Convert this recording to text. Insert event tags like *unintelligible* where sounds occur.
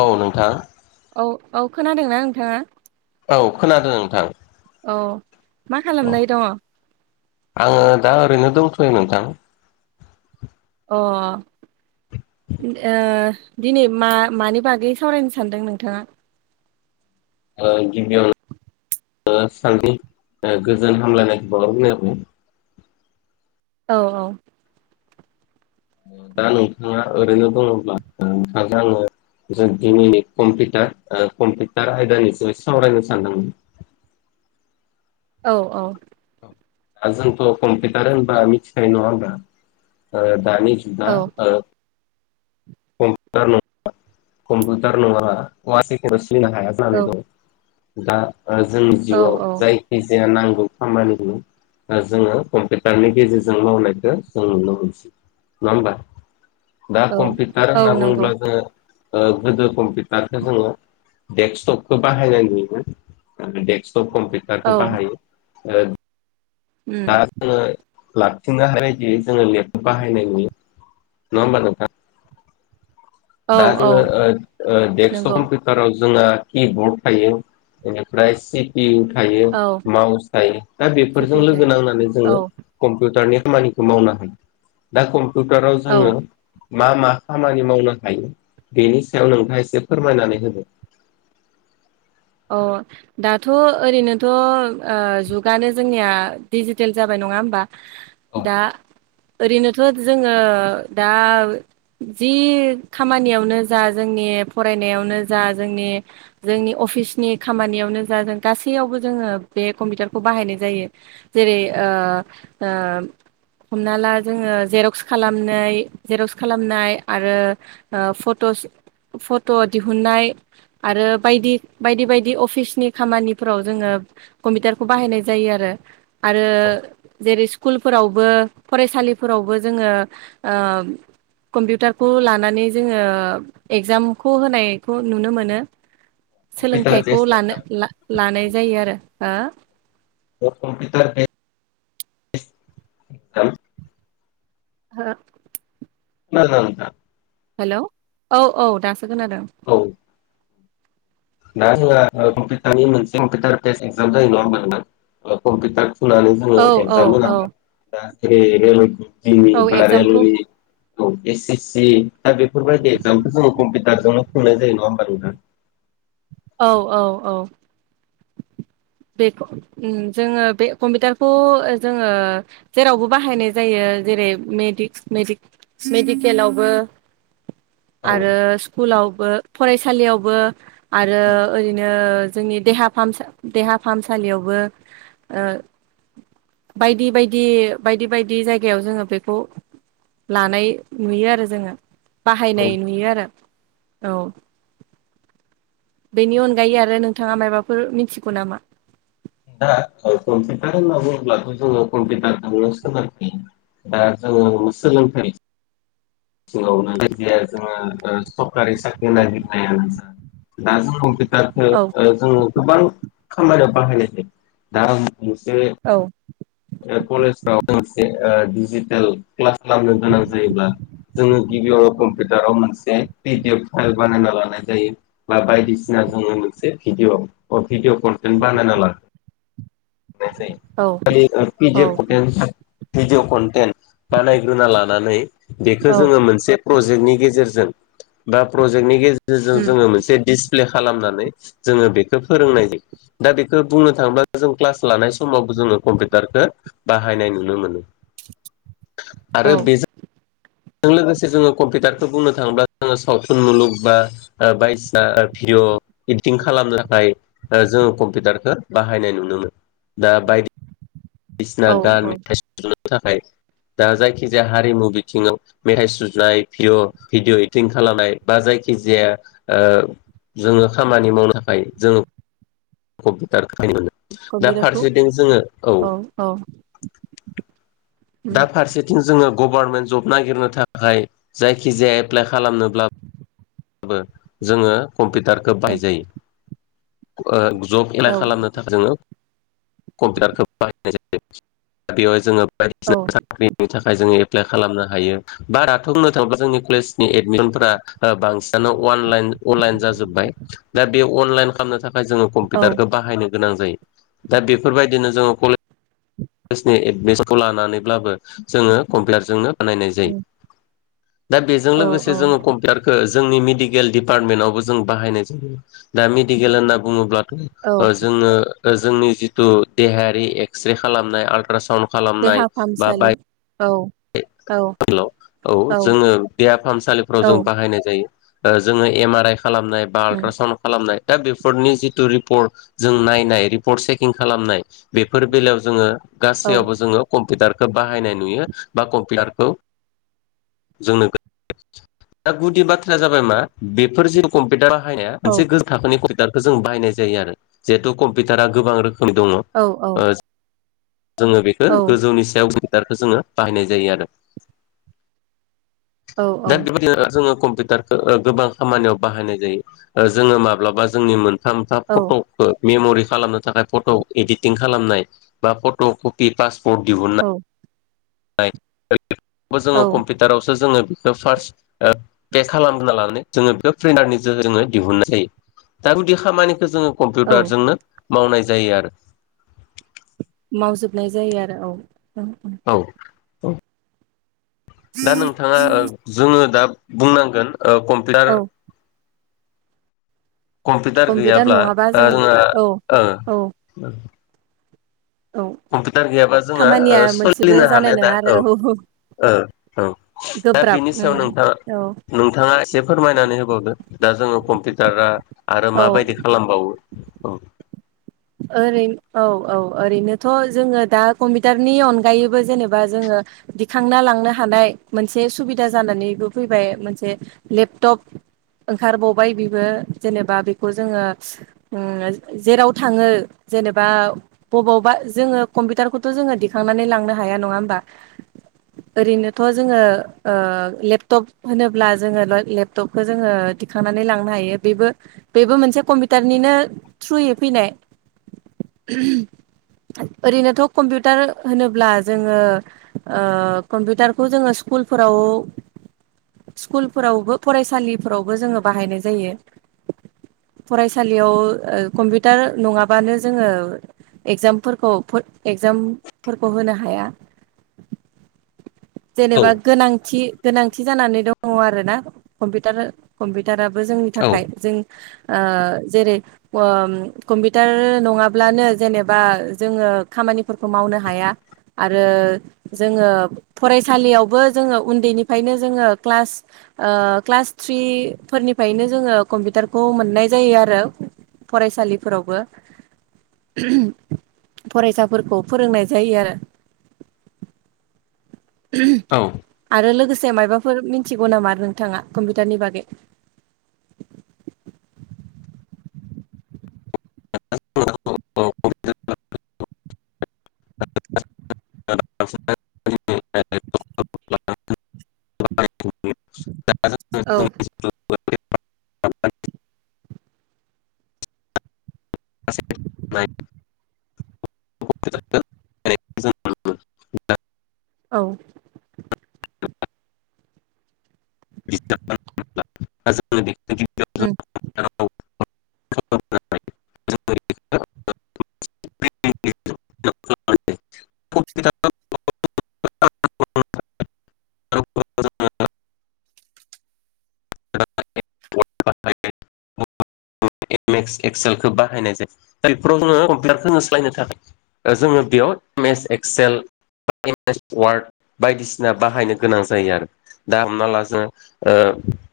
औ नोंथां। औ औ खोनादोंना नोंथाङा? औ खोनादों नोंथां। औ मा औ खालामना दङ? आङो दा ओरैनो दंथ'यो नोंथां। अ। ओ दिनै मा मानि बागै सावरायनो सानदों नोंथाङा? ओ गिबियावनो ओ सानैनि ओ गोजोन हामलायनायखौ बाउहरनाय *unintelligible* औ औ। दा नोंथाङा ओरैनो दङब्ला नोंथांजों आङो जों दिनैनि कम्पिउटार ओ कम्पिउटार आयदानि जै सावरायनो सानदोंमोन *inaudible* *unintelligible* औ औ जोंथ' कम्पिउटार होनबा मिथिखायो नङा होमबा ओ दानि औ जुगा ओ कम्पिउटार नङा कम्पिउतार नङाबा *unintelligible* सिलिनो हाया औ जानानै दं दा जोंनि औ जिउआव औ जायखिजाया नांगौ खामानिखौ जोङो कम्पिउटारनि गेजेरजों मावनायखौ जों नुनो मोनसै नङा होमबा दा औ कम्पिउटार औ होनना नंगौ बुङोब्ला जोङो ओ गोदो कम्पिउटारखौ जोङो डेक्सटपखौ बाहायनाय नुयोमोन आरो डेक्स सब कम्पिउटारखौ औ बाहायो ओ दा उम जोङो लाबथिंनोनो हानायबायदियै जोङो लेपटप बाहायनाय नुयो नङा होमबा नोंथां औ दा औ जोङो ओ ओ डेक्सटप नंगौ कम्पिवटाराव जोंना किबर्ड थायो बेनिफ्राय सि पि इउ थायो औ माउस थायो दा बेफोरजों सेफिउथाइ लोगो नांनानै औ जोङो कम्पिवटारनि खामानिखौ मावनो हायो दा कम्पिउटाराव औ जोङो मा मा खामानि मावनो हायो बेनि सायाव नोंथाङा एसे फोरमायनानै होदो अ दाथ' ओरैनोथ' ओ जुगानो जोंनिया डिजिटेल जाबाय नङा होमबा औ दा ओरैनोथ' जोङो दा जि खामानियावनो जा जोंनि फरायनायावनो जा जोंनि जोंनि अफिस नि खामानियावनो जा जों गासैयावबो जोङो बे कम्पिउटारखौ बाहायनाय जायो जेरै ओ ओ हमना ला जोङो जेरक्स खालामनाय जेरक्स खालामनाय आरो ओ फट' फट' दिहुननाय आरो बायदि बायदि बायदि अफिसनि खामानिफोराव जोङो कम्पिउटारखौ बाहायनाय जायोआरो आरो औ जेरै स्कुलफोरावबो फरायसालिफोरावबो जोङो ओ कम्पिउटारखौ लानानै जोङो एगजामखौ होनायखौ नुनो मोनो। कम्पिउटार सोलोंथाइखौ बेस लानो एक्जाम लानाय जायो आरो हो *unintelligible* *unintelligible* *unintelligible* नोंथां हेल' औ औ दासो खोनादों औ दा जोंहा कम्पिउटारनि मोनसे कम्पिउटार बेस एक्जाम जायो नङा होनबा नोंथां कम्पिटार थुनानै जोङो औ औ एगजाम औ होनांगोन रेनि औ बा एगजामखौ रेलवेनि औ एस एस सि दा बेफोरबायदि एगजामखौ जोङो कम्पिउटारजोंनो खुंनाय जायो नङा होमबा नोंथां। औ औ औ बेखौ जोङो बे कम्पिउटारखौ जोङो जेरावबो बाहायनाय जायो। जेरै - मेडिकेलावबो औ आरो स्कुलावबो फरायसालियावबो आरो ओरैनो जोंनि देहा फाहामसा देहा फाहामसालियावबो ओ बायदि बायदि बायदि बायदि जायगायाव जोङो बेखौ लानाय नुयो आरो जोङो औ बाहायनाय नुयो आरो औ बेनि अनगायै आरो नोंथाङा मायबाफोर मिथिगौ नामा दा‌धर कमपिटार होनना बुङोब्लाथ जोङो कयपिटारदोनो सोनारना‌ थायो। दा जोङो सोलोंथाइ सिङावनो जायखिजाया जोङो सरकारि साख्रि नागिरनायानो जा दा जों औ *unintelligible* *unintelligible* जोङो गोबां खामानियाव बाहायनाय जायो दा मोनसे औ ओ कलेजफ्राव मोनसे ओ डिजिटेल क्लास खालामनो गोनां जायोब्ला जोङो गिबियावनो कम्पिउटाराव मोनसे पिडि एफ फाइल बानायना लानाय जायो बा बायदिसिना दा जोङो‌ मोनसे भिडिअ' अ भिडिअ' कनटेन्ट बानायना ला *unintelligible* *inaudible* नाय औ औ जायो *unintelligible* भिदिअ' कनटेन बानायग्रोना लानानै बेखो औ जोङो मोनसे प्रजेक्टनि गेजेरजों बा प्रजेक्टनि गेजेरजों उम जोङो मोनसे दिस प्ले खालामनानै जोङो बेखो फोरोंनाय जायो। दा बेखो बुंनो थांङोब्ला जों क्लास लानाय समावबो जोङो कम्पे *unintelligible* टारदो बाहायनाय नुनो मोनो औ आरो बेजो *unintelligible* *unintelligible* जों लोगोसे जोङो कम्पिउटारखो बुंनो थाङोब्ला जोङो सावथुन मुलुग बा ओ बायजना ओ भि *unintelligible* र' इदिटिं खालामनो थाखाय ओ जोङो कम्पिउटारखो बाहायनाय नुनो मो *unintelligible* दा बायदिसिना औ गान औ मेथाइ सुजुनो थाखाय दा जायखिजाया हारिमु बिथिङाव मेथाइ सुजुनाय भिअ' भिडिअ' इदटिं खालामनाय बा जाय जायखि जाया ओ जोङो खामानि मावनो थाखाय जोङो कम्पिटार खाय मोनो दा कम्पिउटारखौ फारसेथिं जोङो औ दा उम फारसेथिं जोङो गबारनमेन्ट जब नागिरनो थाखाय जायखिजाया एप्लाइ खालामनोब्ला बो जोङो कम्पिटारखो औ बायजायो ओ गि *unintelligible* जब एलाइ औ खालामनो थाखाय जोङो कम्पिउटारखौ बाहायनाय जायो बेवहाय जोङो औ बायदिसिना साख्रिनि थाखाय जोङो एप प्लाइ खालामनो हायो बाराथ' बुंनो थाङोब्ला जोंनि कलेजनि एडमिसनफोरा ओ बां बांसिनानो अवानलाइन अनलाइन जाजोब्बाय दा बे अनलाइन खालामनो थाखाय जोङो औ कम्पिटारखो बाहायनो गोनां जायो दा बेफोरबायदिनो जोङो कले *unintelligible* *unintelligible* जनि एडमिसनखौ लानानैब्लाबो जोङो कम्पिवारजोंनो बानायनाय जायो। उम दा बेजों औ लोगोसे औ जोङो कम्पिउटारखो जोंनि मिदिक एल डिपार्टमेन्टआवबो जों बाहायनाय जायो दा मेडिकेल होनना बुङोब्लाथ' औ ओ जोङो ओ जोंनि जितु देहायारि एक्से खालामनाय आल्ट्रासन खालामनाय देहा बा फाहामसालि बाय औ औ *unintelligible* हेल' औ जोङो देहा फाहामसालिफ्राव औ जों बाहायनाय जा *unintelligible* *unintelligible* ओ जोङो एम आर आइ खालामनाय बा उम आलट्रासन खालामनाय दा बेफोरनि जितु रिपर्ट जों नायनाय रिपर्ट चेकिं खालामनाय बेफोर बेलायाव जोङो औ गासैयावबो जोङो कम्पिटारखो बाहायनाय नुयो। बा कम्पियारखो जोंनो *unintelligible* दा गुदि बाथ्राया जाबाय मा बेफोर जेरखम पिटारा हायनाया औ मोनसे गोज थाखोनि कम्पिउटारखो जों बायनाय जायो आरो जेहेतु कम्पिटारा गोबां रोख *unintelligible* दङ' औ औ ओज जोङो बेखो गोजौनि सायाव *unintelligible* खो जोङो बाहायनाय जायो आरो। औ दा बेबादिनो ओ जोंङो कम पिटारखो ओ गोबां खामानियाव बाहायनाय जायो ओ जोङो माब्लाबा जोंनि मोन सामथा फट'खो मेम'रि खालामनो थाखाय फट' इडिटिं खालामनाय बा फट' कपि पासपर्ट दिहुनना *unintelligible* बो जोङो औ कम्पिउटारावसो जोङो *unintelligible* ओ फार्स्ट ओ पे खालामना लानानै जोङो बेखौ *unintelligible* जोङो दिहुननाय जायो। दा गुदि खामानिखो जोङो औ कम्पिउटारजोंनो मावनाय जायो आरो। मावजोबनाय जायो आरो औ औ-औ औ औ दा नोंथाङा ओ जोङो दा बुंनांगोन ओ कम्पिउटार औ कम्पिउटार गैयाब्ला नङाबा दा जों जोंहा औ ओ औ *unintelligible* औ कम्पिउटार गैयाबा जोंङा खामानिया ओस मोनसेबो सोलिनो जानाय हानाय दा नङा औ आरो ओ औ दा गोब्राब बेनि उम सायाव नोंथाङ औ नोंथाङा एसे फोरमायनानै होबावदो दा जोङो कम्पिउटारा आरो औ माबायदि खालामबावो ओरै औ औ ओरैनोथ' जोङो दा कम्पिउटारनि अनगायैबो जेनेबा जोङो दिखांना लांनो हानाय मोनसे सुबिदा जानानैबो फैबाय मोनसे लेपटप ओंखारबावबाय बेबो जेनेबा बेखौ जोङो जेराव थाङो जेनेबा बबावबा जोङो कम्पिउटारखौथ' जोङो दिखांनानै लांनो हाया नङा होमबा आ ओरैनोथ' जोङो ओ लेपटप होनोब्ला जोङो लो लेपटपखौ जोङो दिखांनानै लांनो हायो बेबो बेबो मोनसे कमपिउारनिनो थ्रुयै फैनाय *unintelligible* ओरैनोथ' कम्पिउटार होनोब्ला जोङो ओ कम्पिउटारखौ जोङो सि स्कुलफोराव स्कुलफोरावबो फरायसालिफोरावबो जोङो बाहायनाय जायो। फरायसालियाव ओ कम्पिउटार नङा बानो जोङो एक्जामफोरखौ फो एगजामफोरखौ होनो हाया। जेनेबा औ गोनांथि गोनांथि जानानै दङ आरोना कम्पिउटार कम्पिउटारा। बो जोंनि थाखाय जों ओ जेरै उम कम्पिउटार नङाब्लानो जेनेबा जोङो खामानिफोरखौ मावनो हाया आरो जोङो फरायसालियावबो जोङो उन्दैनिफ्रायनो जोङो क्लास ओ क्लास थ्रि फोरनिफायनो जोङो कम्पिउटारखौ मोननाय जायो आरो फरायसालिफोरावबो। फरायसाफोरखौ फोरोंनाय जायो आरो। *inaudible* औ आरो लोगोस से मायबाफोर मिनथिगौ नामा नोंथाङा कम्पिउटारनि बागै? *unintelligible* *unintelligible* *unintelligible* औ। *unintelligible* *unintelligible* औ। उम *unintelligible* *unintelligible* *unintelligible* *unintelligible* *unintelligible* *unintelligible* एम एस एक्सचेलखौ बाहायनाय जायो दा बेफोराव जोङो कम्पिउटारखौ सालायनो थाखाय ओ जोङो बेयाव M S Excel M S Word बायदिसिना बाहायनो गोनां जायो आरो दा हमना ला जोङो ओ